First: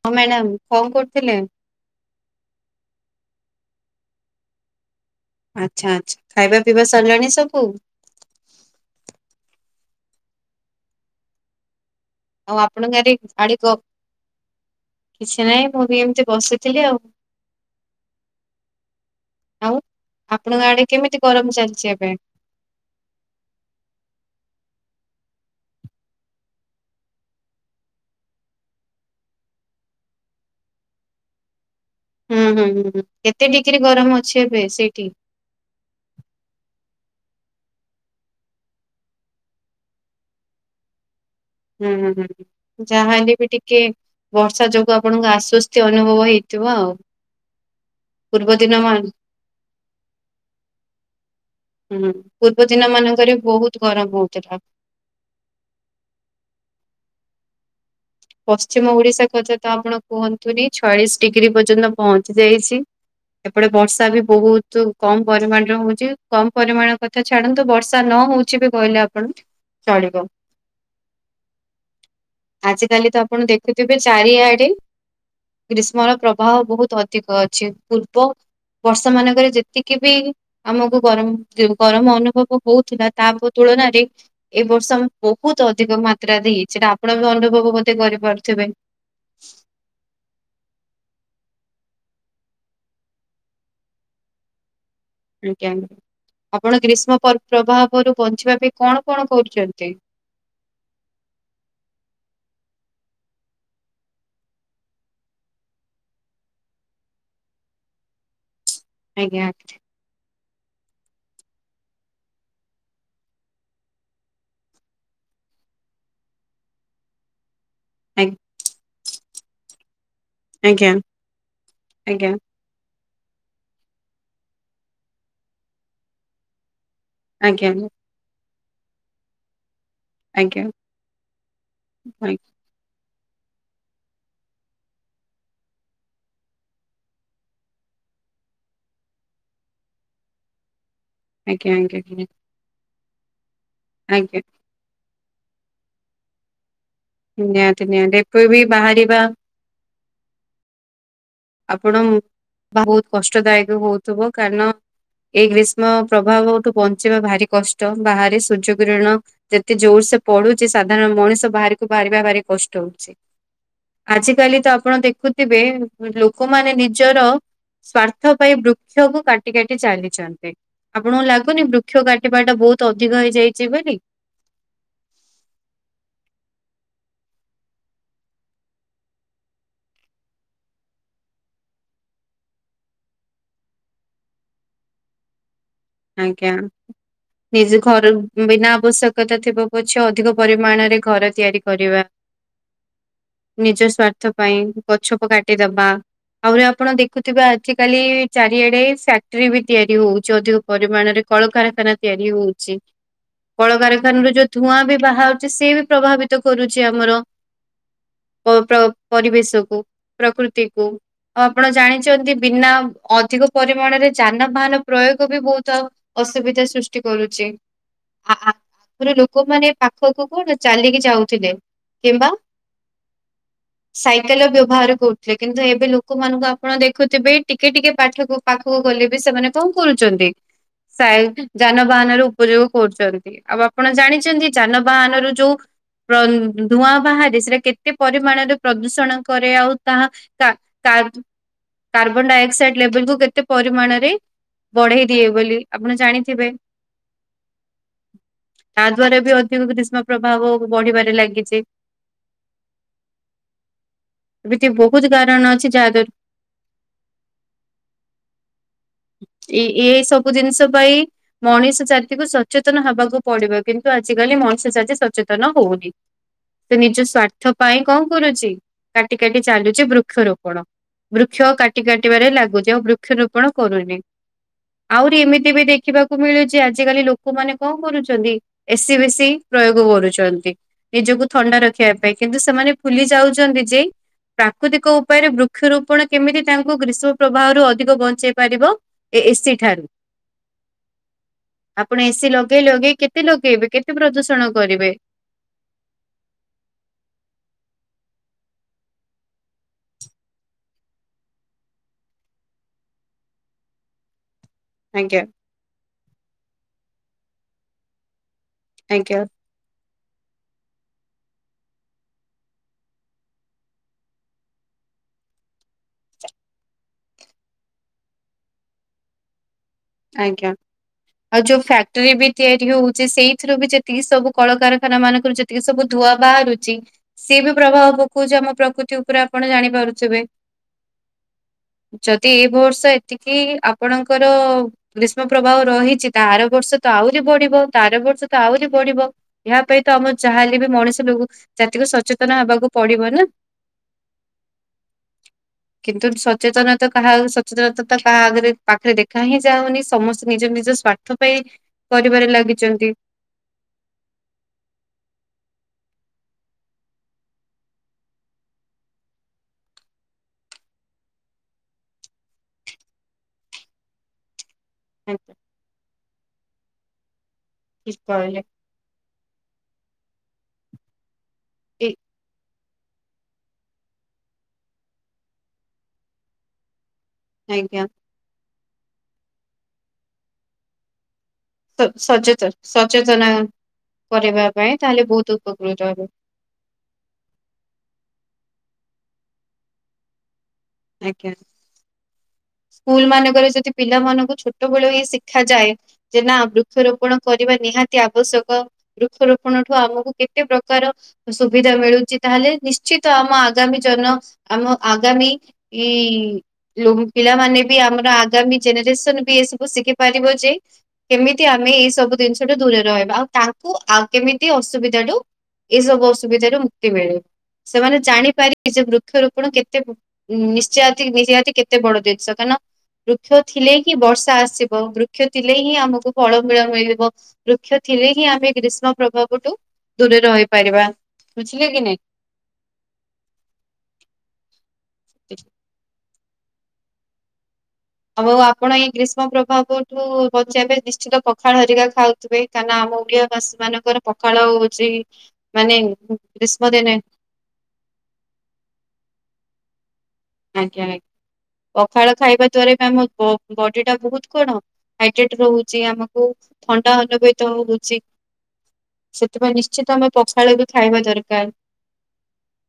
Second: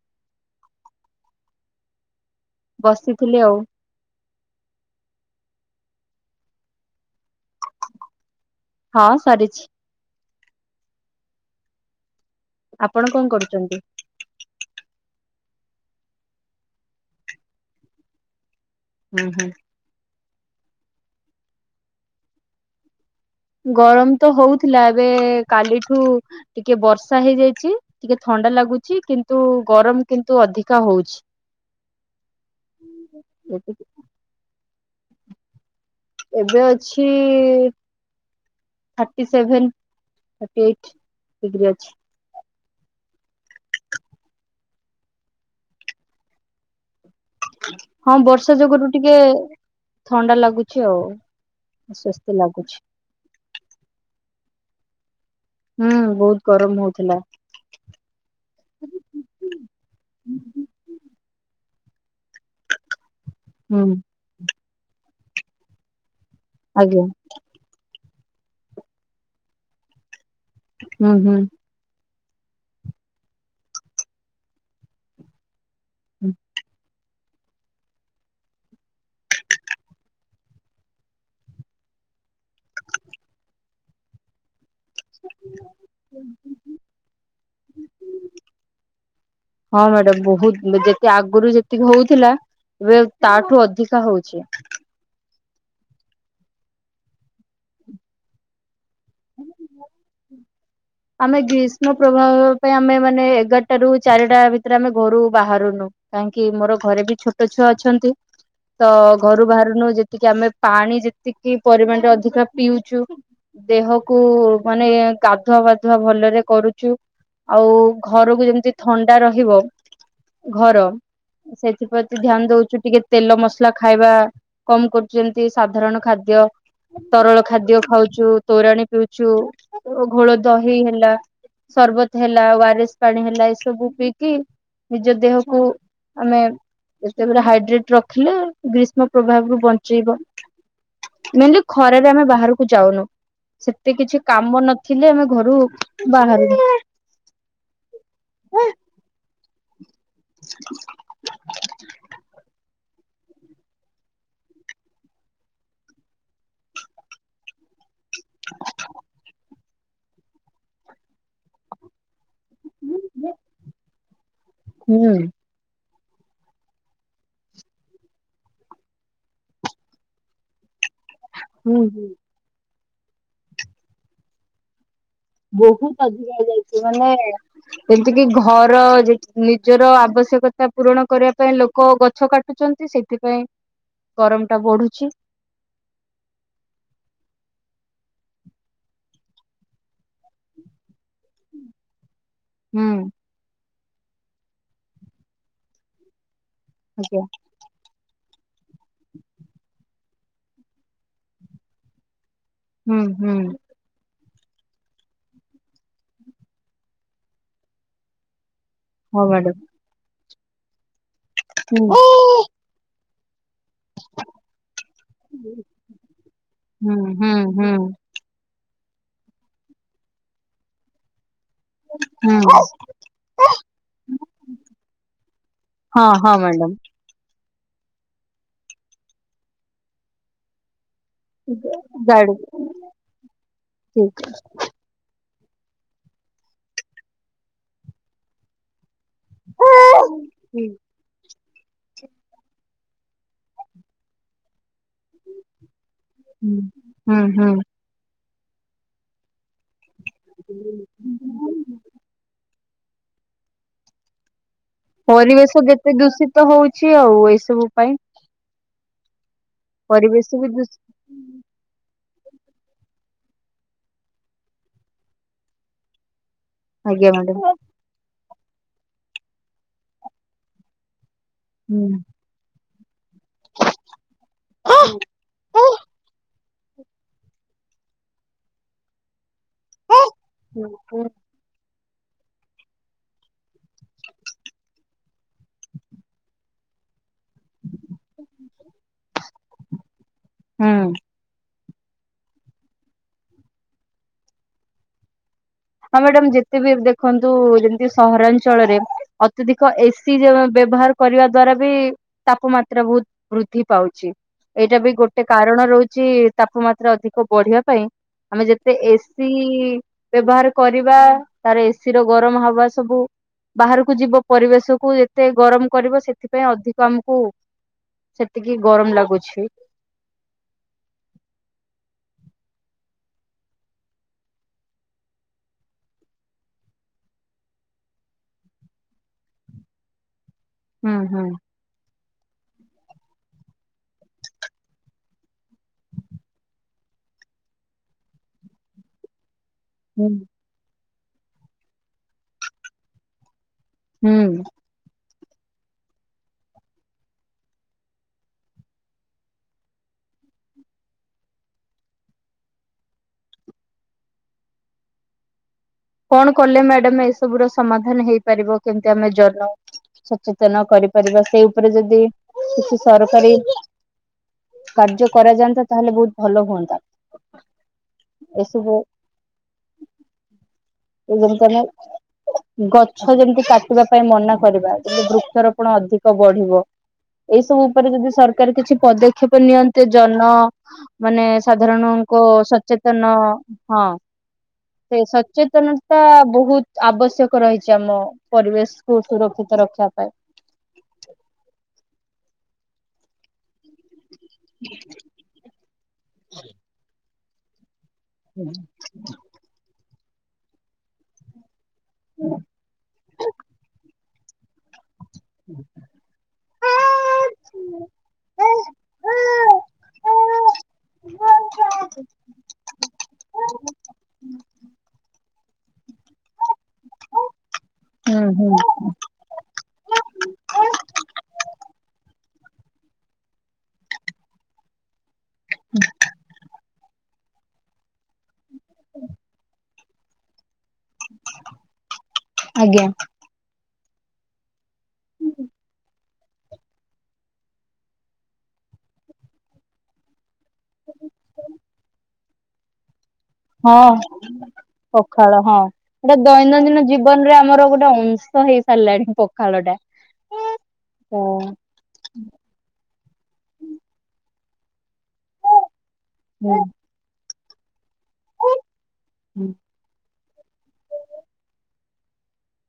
ହଁ ମ୍ୟାଡାମ କଣ କରୁଥିଲେ? ବସିଥିଲି ଆଉ ଆଚ୍ଛା ଆଚ୍ଛା ଖାଇବା ପିଇବା ସରିଲାଣି ସବୁ ହଁ ସାରିଛି ଆଉ ଆପଣଙ୍କ ଆପଣ ଆଡ଼େ କଣ ଗାଡି କ କରୁଛନ୍ତି? କିଛି ନାହିଁ ମୁଁ ବି ଏମିତି ବସିଥିଲି ଆଉ ହୁଁ ହୁଁ। ଆଉ ଆପଣଙ୍କ ଆଡେ କେମିତି ଗରମ ଚାଲିଛି ଏବେ ଗରମ ତ ହଉଥିଲା ଏବେ କାଲିଠୁ ଟିକେ ବର୍ଷା ହେଇଯାଇଛି ଟିକେ ଥଣ୍ଡା ଲାଗୁଛି କିନ୍ତୁ ଗରମ କିନ୍ତୁ ଅଧିକା ହଉଛି ହୁଁ ହୁଁ ହୁଁଁ କେତେ ଡିଗ୍ରୀ ଗରମ ଅଛି ଏବେ ସେଇ ଟି ଏବେ ଅଛି thirty seven thirty eight degree ହୁଁ ଅଛି। ହୁଁ ହୁଁ ହୁଁ ଯାହାହେଲେ ବି ଟିକେ ବର୍ଷା ଯୋଗୁଁ ଆପଣଙ୍କୁ ଆଶ୍ଵସ୍ତି ଅନୁଭବ ହେଇଥିବ ଆଉ ହଁ ପୂର୍ବ ବର୍ଷା ଦିନ ଯୋଗୁରୁ ମାନ ଟିକେ ଥଣ୍ଡା ଲାଗୁଛି ଆଉ ହୁଁ ଆଶ୍ୱସ୍ତି ପୂର୍ବ ଲାଗୁଛି। ଦିନ ମାନଙ୍କରେ ବହୁତ ଗରମ ହଉଥିଲା। ହୁଁ ବହୁତ ଗରମ ହଉଥିଲା। ପଶ୍ଚିମ ଓଡିଶା କଥା ତ ଆପଣ କୁହନ୍ତୁନି ଛୟାଳିଶି ଡିଗ୍ରୀ ପର୍ଯ୍ୟନ୍ତ- - ପହଞ୍ଚି ଯାଇଛି ଏପଟେ ହୁଁ ବର୍ଷା ବି ବହୁତ କମ୍ ପରିମାଣରେ ହଉଛି। କମ୍ ପରିମାଣ ଆଜ୍ଞା କଥା ଛାଡନ୍ତୁ ବର୍ଷା ନ ହଉଛି ବି କହିଲେ ଆପଣ ଚଳିବ ହୁଁ ହୁଁ ଆଜ କାଲି ତ ଆପଣ ଦେଖୁଥିବେ ଚାରିଆଡେ ଗ୍ରୀଷ୍ମ ର ପ୍ରବାହ ବହୁତ ଅ- ଠିକ୍ ଅଛି ପୂର୍ବ ବର୍ଷ ମାନଙ୍କରେ ଯେତିକି ବି ଆମକୁ ଗରମ ଗରମ ଅନୁଭବ ହଉଥିଲା ତା ତୁଳନାରେ ଏ ବର୍ଷ ବହୁତ ଅଧିକ ମାତ୍ରାରେ ହେଇଛି ସେଟା ଆପଣ- - ହଁ ମ୍ୟାଡାମ ବହୁତ ଯେତେ ଆଗ ଗୁରୁ ଯେତିକି ହଉଥିଲା ଏବେ ତା ଠୁ ଅଧିକା ହଉଛି। ଆଜ୍ଞା ଆପଣ ଗ୍ରୀଷ୍ମ ପ୍ରଭାବରୁ ବଞ୍ଚିବା ପାଇଁ। କଣ କଣ କରୁଛନ୍ତି। ଆମେ ଗ୍ରୀଷ୍ମ ପ୍ରଭାବ ପାଇଁ ଆମେ ମାନେ ଏଗାରଟା ରୁ ଚାରିଟା ଭିତରେ ଆମେ ଘରୁ ବାହାରୁନୁ କାହିଁକି ମୋର ଘରେ ବି ଛୋଟ ଛୁଆ ଅଛନ୍ତି। ତ ଆଜ୍ଞା ଘରୁ ବାହାରୁନୁ ଯେତିକି ଆମେ। ପାଣି ଯେତିକି ପରିମାଣରେ ଅଧିକା ପିଉଛୁ ଦେହକୁ ମାନେ ଗାଧୁଆ ଭଲରେ କରୁଛୁ। ଆଉ ଆଜ୍ଞା ଘରକୁ ଯେମତି। ଥଣ୍ଡା ରହିବ। ଘର ଆଜ୍ଞା ସେଥିପ୍ରତି ଆଜ୍ଞା ଧ୍ୟାନ ଦଉଛୁ ଟିକେ। ତେଲ ମସଲା ଖାଇବା କମ କରୁଛନ୍ତି ସାଧାରଣ ଖାଦ୍ୟ। ତରଳ ଆଜ୍ଞା। ଖାଦ୍ୟ ଖାଉଛୁ। ତୋରାଣି ପିଉଛୁ। ଆଜ୍ଞା ଦହି ହେଲା ସରବତ ହେଲା ୱାରେସ୍। ପାଣି ହେଲା ଏ ସବୁ ପିଇକି ନିଜ ଦେହକୁ ଆମେ ଯେତେବେ ହାଇଡ୍ରେଟ ରଖିଲେ ଗ୍ରୀଷ୍ମ ପ୍ରଭାବ ରୁ ବଞ୍ଚେଇବ। ମେନ୍ଲି ଆଜ୍ଞା ଆଜ୍ଞା ଖରାରେ ଆମେ ଆଜ୍ଞା ବାହାରକୁ ଯାଉନୁ। ସେତେ କିଛି ଆଜ୍ଞା କାମ ନଥିଲେ ଆମେ। ଘରୁ ବାହାରୁ। ନିହାତି ନିହାତି ଏପ ବି ବାହାରିବା। [inaudible] ଆପଣ ବହୁତ କଷ୍ଟଦାୟକ ହଉଥିବ କାରଣ ଏଇ ଗ୍ରୀଷ୍ମ ପ୍ରଭାବଠୁ ବଞ୍ଚିବା ଭାରି କଷ୍ଟ। ବାହାରେ ସୂର୍ଯ୍ୟ କିରଣ। ଯେତେ ଜୋର ସେ ପଡୁଛି ସାଧାରଣ ମଣିଷ ବାହାରିକୁ ବାହାରିବା ଭାରି। କଷ୍ଟ ହଉଛି। ଆଜି। କାଲି ତ ଆପଣ ହୁଁ। ଦେଖୁଥିବେ। ଲୋକମାନେ ନିଜର ସ୍ଵାର୍ଥ ପାଇଁ ବୃକ୍ଷ କ କାଟି କାଟି ଚାଲିଛନ୍ତି ଆପଣଙ୍କୁ ଲାଗୁନି ହୁଁ ବୃକ୍ଷ ହୁଁ କାଟିବା ଟା ବହୁତ। ତ ଅଧିକ ହେଇଯାଇଛି ବୋଲି। ବହୁତ ଅଧିକା ହେଇଯାଇଛି ମାନେ ଯେମତି କିି ଘର ନିଜର ଆବଶ୍ୟକତା ପୂରଣ କରିବା ପାଇଁ ଲୋକ ଗଛ କାଟୁଛନ୍ତି ସେଥିପାଇଁ ଗରମ ଟା ବଢୁଛି। ଆଜ୍ଞା ନିଜ ଘର ବିନା ଆବଶ୍ୟକତା ଥିବ ପଛେ ଅଧିକ ପରିମାଣରେ ଘର ତିଆରି କରିବା। ହୁଁ। ନିଜ ସ୍ଵାର୍ଥ ପାଇଁ ଗଛକୁ କାଟିଦବା। ଆହୁରି ଆପଣ ଆଜ୍ଞା ଦେଖୁଥିବେ ଆଜି କାଲି। ଚାରିଆଡେ ଫ୍ୟାକ୍ଟ୍ରି ବି ତିଆରି ହଉଛି ଅଧିକ। ପରିମାଣରେ କଳକାରଖାନା ତିଆରି ହଉଛି। ହୁଁ ହୁଁ କଳକାରଖାନା ର ଯ ଧୂଆଁ ବି ବାହାରୁଛି ସିଏ ବି ପ୍ରଭାବିତ କରୁଛି ଆମର ପ ପ୍ର ହଁ ମ୍ୟାଡାମ ପରିବେଶକୁ ପ୍ରକୃତିକୁ ଆଉ ଆପଣ ହୁଁ ଜାଣିଛନ୍ତି ବିନା ଅଧିକ ପରିମାଣରେ ଯାନବାହାନ ପ୍ରୟୋଗ ବି ବହୁତ ଅସୁବିଧା ହୁଁ ସୃଷ୍ଟି ହୁଁ କରୁଛି ହୁଁ ଆ ରୁ ଲୋକମାନେ ପାଖକୁ କନ୍ ଚାଲିକି ଯାଉଥିଲେ। କିମ୍ବା ହୁଁ ସାଇକେଲ ବ୍ୟବହାର କରୁଥିଲେ କିନ୍ତୁ ଏବେ ହଁ ହଁ ଲୋକମାନଙ୍କୁ ମ୍ୟାଡ଼ାମ ଆପଣ ଦେଖୁଥିବେ। ଟିକେ ଟିକେ ପାଠକୁ ପାଖକୁ ଗଲେ ବି ସେମାନେ କଣ କରୁଛନ୍ତି। ଯାନବାହାନ ର ଗାଡି ଉପଯୋଗ କରୁଛନ୍ତି ଆଉ ଆପଣ ଠିକ ଜାଣିଛନ୍ତି ଯାନବାହାନ ର ଯୋଉ ଧୂଆଁ ବାହାରେ ସୋ କେତେ ପରିମାଣରେ ପ୍ରଦୂଷ ନ କରେ ଆଉ ତାହା ହୁଁ ତା ତାହା କାର୍ବନ ଡାଇଅକ୍ସାଇଡ ଲେବଲ କୁ କେତେ ପରିମାଣରେ ବଢେଇ ଦିଏ ବୋଲି ଆପଣ ଜାଣିଥିବେ। ହୁଁ ହୁଁ ତା ଦ୍ୱାରା ଏବେ ଅ ଗ୍ରୀଷ୍ମ ପ୍ରଭାବ ବଢିବାରେ ଲାଗିଛି। ଏମିତି ବହୁତ କାରଣ ପରିବେଶ ଅଛି ଯେତେ ଯାହାଦ୍ଵାରା ଦୂଷିତ ହଉଛି ଆଉ ଏଇ ସବୁ ପାଇଁ ଏ ସବୁ ପରିବେଶ ବି ଜିନିଷ ଦୂଷିତ ପାଇଁ ମଣିଷ ଜାତିକୁ ସଚେତନ ହବାକୁ ପଡିବ କିନ୍ତୁ ଆଜିିକାଲି ମଣିଷ ସାଜ ସଚେତନ ହଉନି। ସେ ନିଜ ଆଜ୍ଞା ସ୍ଵାର୍ଥ ମ୍ୟାଡାମ ପାଇଁ କଣ କରୁଛି? କାଟି କାଟି ଚାଲୁଛି ବୃକ୍ଷରୋପଣ ବୃକ୍ଷ କାଟି ହୁଁ କାଟିବାରେ ଲାଗୁଛି ଆଉ ବୃ ବୃକ୍ଷରୋପଣ କରୁନି। ଆହୁରି ଏମିତି ବି ଦେଖିବାକୁ ମିଳୁ ଯେ ଆଜିକାଲି ଲୋକମାନେ କଣ କରୁଛନ୍ତି ଏସି ବସିି ପ୍ରୟୋଗ କରୁଛନ୍ତି ନିଜକୁ ଥଣ୍ଡା ରଖିବା ପାଇଁ ପାଇଁ କିନ୍ତୁ ସେମାନେ ଫୁଲି ଯାଉଛନ୍ତି ଯେ ପ୍ରାକୃତିକ ଉପାୟରେ ବୃକ୍ଷରୋପଣ କେମିତି ତାଙ୍କୁ ଗ୍ରୀଷ୍ମ ପ୍ରବାହରୁ ଅଧିକ ବଞ୍ଚେଇ ପାରିବ। ଏ ଏସି ଠାରୁ ହୁଁ ଆପଣ ଏସିି ଲଗେଇ ଲଗେଇ କେତେ ଲଗେଇବେ କେତେ ପ୍ରଦୂଷଣ କରିବେ। ହଁ ମ୍ୟାଡାାମ ଯେତେ ବି ଦେଖନ୍ତୁ ଯେମିତି ସହରାଞ୍ଚଳରେ ଅତ୍ୟଧିକ ଏସି ବ୍ୟବହାର କରିବା ଦ୍ଵାରା ବି ତାପମାତ୍ରା ବହୁତ ବୃଦ୍ଧି ପାଉଛି। ଏଇଟା ବି ଗୋଟେ ଆଜ୍ଞା କାରଣ ରହୁଛି ତାପମା ଅଧିକ ବଢିବା ପାଇଁ ଆମେ ଯେତେ ଆଜ୍ଞା ଏସି ବ୍ୟବହାର କରିବା ତାର ଏସି ର ଗରମ ହବା ସବୁ ବାହାରକୁ ଯିବ ପରିବେଶକୁୁ ଯେତେ ଗରମ କରିବ ସେଥିପାଇଁ ଅଧିକ ଆମକୁ ସେତିକି ଗରମ ଲାଗୁଛି ଆଜ୍ଞା ଆଉ ଯୋଉ ଫ୍ୟାକ୍ଟରି ବି ତିଆରି ହଉଛି ସେଇଥିରୁ ବି ଯେତିକି ସବୁ କଳକାରଖାନା ମାନଙ୍କରୁ ଯେତିକି ସବୁ ଧୂୁଆ ବାହାରୁଛି ସି ବି ପ୍ରଭାବ ପକଉଛି ଆମ ପ୍ରକୃତି ଉପରେ ଆପଣ ଜାଣିପାରୁଥିବେ ହୁଁ ହୁଁ ଯଦି ଏ ବର୍ଷ ଏତିକି ଆପଣଙ୍କର ଗ୍ରୀଷ୍ମ ପ୍ରବାହ ରହିଛି ତାର ବର୍ଷ ତ ଆହୁରି ବଢିବ ତାର ବର୍ଷ ତ ଆହୁରି ବଢିବ ଏହା ପାଇଁ ତ ଆମ ଯାହାେଲେ ବି ମଣିଷ ଜାତିକୁ ସଚେତନ ହେବାକୁ ପଡିବ ନା ହୁଁ କିନ୍ତୁ ସଚେତନତା କାହା ସଚେତନତା ତ କାହା ଆଗରେ ପାଖରେ ଦେଖା ହିଁ ଯାଉନି ସମସ୍ତେ ନିଜ ନିଜ ସଵାର୍ଥ ପାଇଁ କରିବାରେ ଲାଗିଛନ୍ତି କଣ କଲେ ମ୍ୟାଡାମ ଏସବ ର ସମାଧାନ ହେଇପାରିବ କେମତି ଆମେ ଜନ ସଚେତନ କରିପାରିବା ସେଇ ଉପରେ ଯଦି କିଛି ସରକାରୀ କାର୍ଯ୍ୟ ଆଜ୍ଞା, କରାଯାନ୍ତା ତାହେଲେ ବହୁତ ଭଲ ହୁଅନ୍ତା କି କହିଲ ଏସବୁ ଏମ ତମ ଠିକ ଗଛ ଯେମିତି କାଟିବା ପାଇଁ ମନା କରିବା ଯେିତି ବୃକ୍ଷରୋପଣ ଅଧିକ ବଢିବ ଏ ସମୟ ଆଜ୍ଞା। ଉପରେ ଯଦି ସରକାର ପ୍ରକାର କିଛି ପଦକ୍ଷେପ ନିଅନ୍ତେ ଜନ ମାନେ ସ- ସାଧାରଣଙ୍କ ସଚେତନ ସଚେତନ ହଁ କରିବା ପାଇଁ ତାହେଲେ ସେ ବହୁତ ଉପକୃତ ସଚେତନତା ହେବେ ବହୁତ ଆବଶ୍ୟକ ରହିଛି ଆମ ପରିବ ଦେଶକୁୁ ସୁରକ୍ଷିତ ରଖିବା ପାଇଁ ଆଜ୍ଞା ସ୍କୁଲ ମାନଙ୍କରେ ପିଲାମାନଙ୍କୁ ଛୋଟବେେଳ ଇ ଶିଖାାଯାଏ ଯେ ନା ବୃକ୍ଷରୋପଣ କରିବା ନିହାତି ଅ ଆବଶ୍ୟକ ବୃକ୍ଷରୋପଣ ଠୁ ଆମକୁ କେତେ ପ୍ରକାର ସୁବିଧା ମିଳୁଛି ତାହେଲେ ନିଶ୍ଚିତ ଆମ ଆଗାମୀ ଜନ ଆମ ଆଗାମୀ ଏଇ ଲୁମ୍ ମାନେ ବି ଆମର ଆଗାମୀ ଜେନେରେସନ ବି ଏସବୁ ଶିଖି ପାରିବ ଯେ କେମିତି ଆମେ ଏଇ ସବୁ ଜିନିଷଠୁ ଦୂରରେ ରହିବା ଆଉ ତାଙ୍କୁ ଆଉ କେମିତି ଅସୁବିଧାଠୁ ଏସବୁ ଅ ସୁବିଧାରୁ ମୁକ୍ତି ମିଳିବ ସେମାନେ ହୁଁ ହୁଁ। ଜାଣିପାରିବେ ଯେ ବୃକ୍ଷରୋପଣ କେତେ ନିତି ନିହାତିେ ବଡ ଦିନିଷ କାହିଁନା ବୃକ୍ଷ ଥିଲେ ହି ବର୍ଷା ଆସିବ, ବୃ କ୍ଷ ଥିଲେ ହିଁ ଆମକୁ ଫଳ ମୂଳ ମିଳିବ। ବୃକ୍ଷ ଥିଲେ ହିଁ ଆମେ ଗ୍ରୀଷ୍ମ ପ୍ରଭାବ ଠୁ ଦୂରେ ରହି ପାରିବା ବୁଝିଲେ କି ନାଇଁ। ଆଜ୍ଞା [inaudible] [unintelligible] ଆପଣ ଏଇ ଗ୍ରୀଷ୍ମ ପ୍ରଭାବ ଠୁ ବଞ୍ଚିବା ପାଇଁ ନିଶ୍ଚିତ ପଖାଳ ହେରିକା ଖାଉଥୁବେ କାହିଁ ନା ଆମ ଓଡିଆ ବାସୀ ହଁ ମାନଙ୍କର ପଖାଳ ହଉଛି ପଖାଳ ହଁ ମାନେ ସେଟା ଗ୍ରୀଷ୍ମ ଦୈନନ୍ଦିନ ଦିନେ ଜୀବନରେ ଆମର ଗୋଟେ ଅଂଶ ହେଇସାରିଲାଣି ପଖାଳ ଟା। ଆଜ୍ଞା ହୁଁ ଆ-ପଖାଳ ଖାଇବା ଦ୍ଵାରା ତ ଆମ ବ-ବଡି ଟା ବହୁତ କଣ ହାଇଟେଟ ରହୁଚି, ଆମକୁ ହୁଁ। ଥଣ୍ଡା ହେଲେବି ତ ଉଛି ହୁଁ। ସେଥିପାଇଁ ନିଶ୍ଚିତ ଆମେ ପଖାଳ ବି ଖାଇବା ଦରକାର।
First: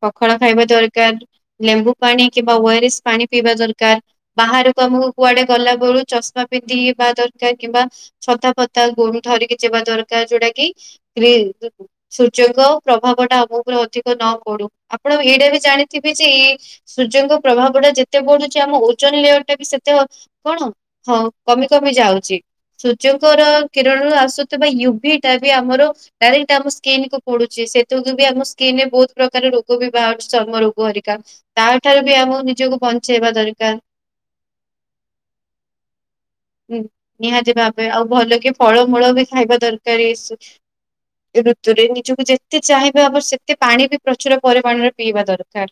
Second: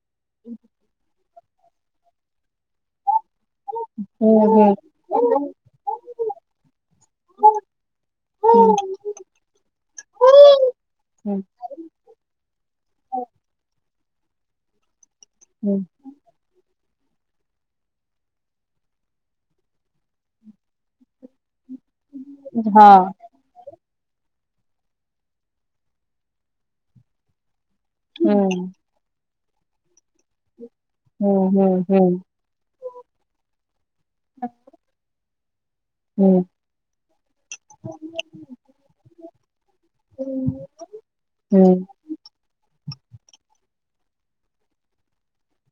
ପଖାଳ ଖାଇବା ଦରକାର। ଲେମ୍ବୁ ପାଣି। କିମ୍ୱା ଓରସେ ପାଣି। ପିଇବା ଦରକାର, ହୁଁ ହୁଁ ବାହାରକୁ ଆମକୁ ହଁ ହୁଁ କୁଆଡେ ଗଲା ବେଳୁ ଚଷମା ପିନ୍ଧିକି ବା ଦରକାର, କିମ୍ବା ଛତା ହୁଁ ଫତା ଗୁମ୍- ଧରିକି ଯିବା ଦରକାର, ଯୋଉଟା କି ହୁଁ ରି-ସୂର୍ଯ୍ୟଙ୍କ ପ୍ରଭାବ ଟା ଆମ ଉପରେ ଅଧି ତ ନ ପଡ଼ୁ। ଆପଣ ଏଇଟା ବି ହୁଁ ହୁଁ। ଜାଣିଥିବେ ଯେ ଏ ସୂର୍ଯ୍ୟଙ୍କ ପ୍ରଭାବ ଟା ଯେତେ ବଢୁଛି ଆମ ଓଜନ ଲେୟର ଟା ବି ସେତେ ଅ-କଣ ହଁ। କମି କମି ଯାଉଚି ସୂର୍ଯ୍ୟଙ୍କର କେରଳରୁ ଆସୁଥିବା ୟୁଭି ଟା ବି ଆମର ଡାଇରେକ୍ଟ ଆମ ସ୍କିନ୍ କୁ ପଡୁଚି, ସେ ଯୋଉଟା ବି ଆମ ସ୍କିନ୍ ରେ ବହୁତ ପ୍ର ତାର ରୋଗ ବି ବାହାରୁଚି ଚର୍ମ ରୁ। ଗୋ ରିକା ହୁଁ ତା ହୁଁ ଠାରୁ ହୁଁ ବି ଆମକୁ ନିଜକୁ ବଞ୍ଚେଇବା ଦରକାର। ହୁଁ ହୁଁ ଉଁ, ନିହାତି ଭାବେ ଆଉ ଭଲ କି ଫଳମୂଳ ବି ଖାଇବା ଦରକାର ଏସୁ-ଋତୁରେ ନିଜକୁ ଯେତେ ଚେ ଚାହିଁବେ ଆବଶ୍ଯକ ପାଣି ବି ପ୍ରଚୁର ପରିମାଣରେ ପିଇବା ଦରକାର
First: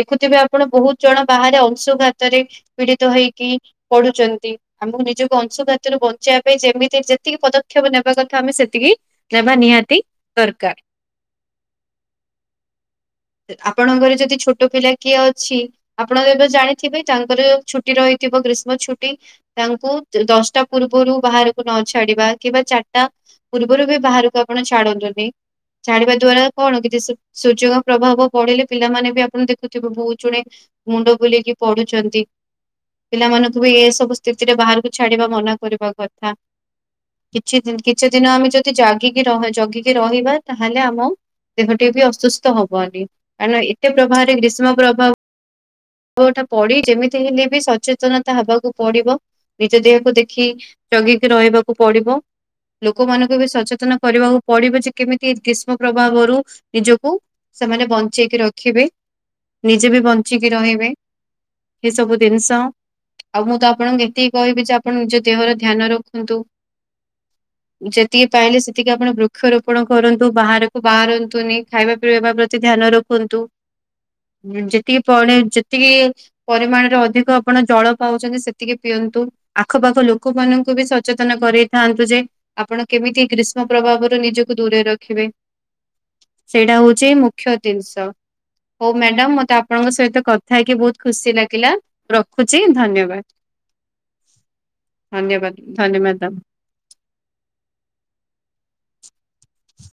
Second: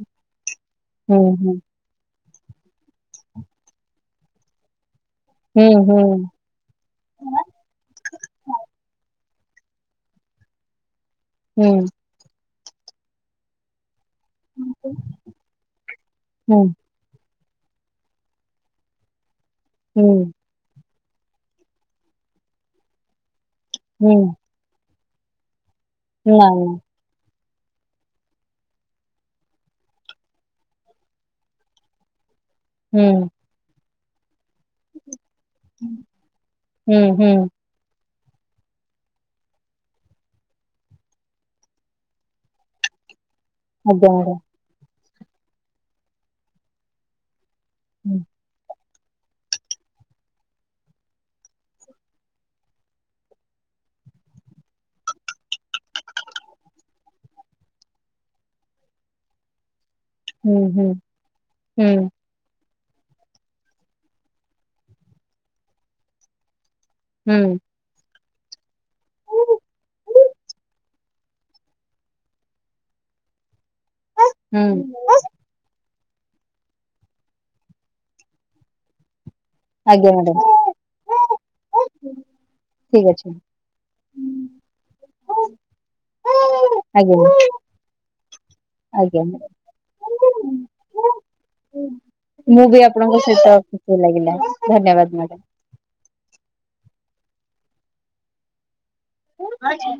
ଦେଖୁଥିବେ ଆ ଆପଣ ବହୁତ ହୁଁ ହୁଁ ହୁଁ ଜଣ ହୁଁ ବାହାରେ ଅଂଶୁଘାତ ତରେ ପୀଡିତ ହେଇକି ପଡୁଚନ୍ତି। ଆମକୁ ନିଜକୁ ନା ଅଂଶୁଘାତରୁ ବଞ୍ଚେଇବା ପାଇଁ ଯେମିତି ଯେତିକି ପଦକ୍ଷେପ ନେବା କଥା ଆମେ ସେତିକି ନବା ନିହାତି ଦରକାର। ହଁ। ଆପଣଙ୍କର ଯ ଦି ଛୋଟ ପିଲା କିଏ ଅଛି ଆପଣ ଏବେ ନା ଜାଣିଥିବେ ତାଙ୍କର ଛୁଟି ରହିଥିବ ଖ୍ରୀଷ୍ମ ଛୁଟି। ତାଙ୍କୁ ହୁଁ ଦଶଟା ପୂର୍ବ ପୂର୍ବରୁ ବାହାରକୁ ନଛାଡିବା କିମ୍ବା ଚାରିଟା ପୂର୍ବରୁ ବି ହୁଁ ହୁଁ ବାହାରକୁ ଆପଣ ଛାଡନ୍ତୁନି। ସେ ଛାଡିବା ଆଜ୍ଞା ଦ୍ଵାରା ମ୍ୟାଡାମ କଣ କିଛି ସୁ ସୁୂଯୋଗ ପ୍ରଭାବ ପଡିଲେ ପିଲାମାନେ ବି ଆପଣ ଦେଖୁଥିବେ ବହୁତ ଜୁଣେ ମୁଣ୍ଡ ବୁଲିକି ପଢୁଛନ୍ତି। ପିଲାମାନଙ୍କୁ ବି ଏ ସବୁ ସେଥିରେ ବାହାରକୁ ଛା ମନା କରିବା କଥା ହୁଁ କିଛି ଯେନିକି କିଛି ଦିନ ଆମେ ଯଦି ଜାଗିକି ଜଗିକି ରହିବା ତାହେଲେ ଆମ ଦେହଟି ବି ଅସୁସ୍ଥ ହବନି। କାରଣ ଏତେ ପ୍ରଭାବରେ ଗ୍ରୀଷ୍ମ ପ୍ରଭାବ। ହୋଟା ପଡି ଯେମିତି ହେଲେ। ବି ସଚେତନତା ହବାକୁ। ପଡିବ ନିଜ ଦେହକୁ ଦେଖି ଜଗିକି ରହିବାକୁ ପଡିବ ଲୋକମାନଙ୍କୁ ବି ସଚେତନ କରିବାକୁ ପଡିବ ଯେ କେମିତି ଗ୍ରୀଷ୍ମ ପ୍ରଭାବରୁ ନିଜକୁ ସେମାନେ ବଞ୍ଚେଇକି ରଖିବେ। ନି ଯେବେ ବଞ୍ଚିକି ରହିବୁ। ହୁଁ ଏ ହୁଁ ସବୁ ଜିନିଷ। ଆଉ ମୁଁ ତ ଆପଣଙ୍କୁ ଏତିକି କହିବି ଯେ ଆପଣ ନିଜ ଦେହର ଧ୍ୟାନ ରଖନ୍ତୁ। ହୁଁ। ତି ପାଇଲେ ସେତିକି ଆପଣ ବୃକ୍ଷରୋପଣ କରନ୍ତୁ ବାହାରକୁ ବାହାରନ୍ତୁନି ଖାଇବା ପିଇବା ପ୍ରତି ଧ୍ୟାନ ରଖନ୍ତୁ। ହୁଁ ହୁଁ। ଯେତିକି ହୁଁ। ପଣେ ଯେ କିଏ ପରିମାଣରେ ଅଧିକ ଆପଣ ଜଳ ପାଉଛନ୍ତି ସେତିକି ପିଅନ୍ତୁ। ଆଖପାଖ ଆଜ୍ଞା ଲୋକମାନଙ୍କୁ ବି ସଚେତନ କରେଇ। ମ୍ୟାଡ଼ାମ ଯାନ୍ତୁ ଯେ [unintelligible] ଆପଣ ଠିକ କେମିତି ଅଛି। ଗ୍ରୀଷ୍ମ ପ୍ରଭାବରୁ ନିଜକୁ ଦୂରେଇ ରଖି ରଖିବେ ସେଇଟା ହଉଛି ଆଜ୍ଞା ମୁଖ୍ୟ ଜିନିଷ ହଉ ଆଜ୍ଞା ମ୍ୟାଡାମ ମତେ ଆପଣଙ୍କ ସହିତ କ ବହୁତ ଖୁସି ଲାଗିଲା ରଖୁଛି ମୁଁ ବି ଧନ୍ୟବାଦ ଆପଣଙ୍କ ସହିତ ଖୁସି ଲାଗିଲା ଧନ୍ୟବାଦ ଧନ୍ୟ ମାଡାମ। ଅଛି।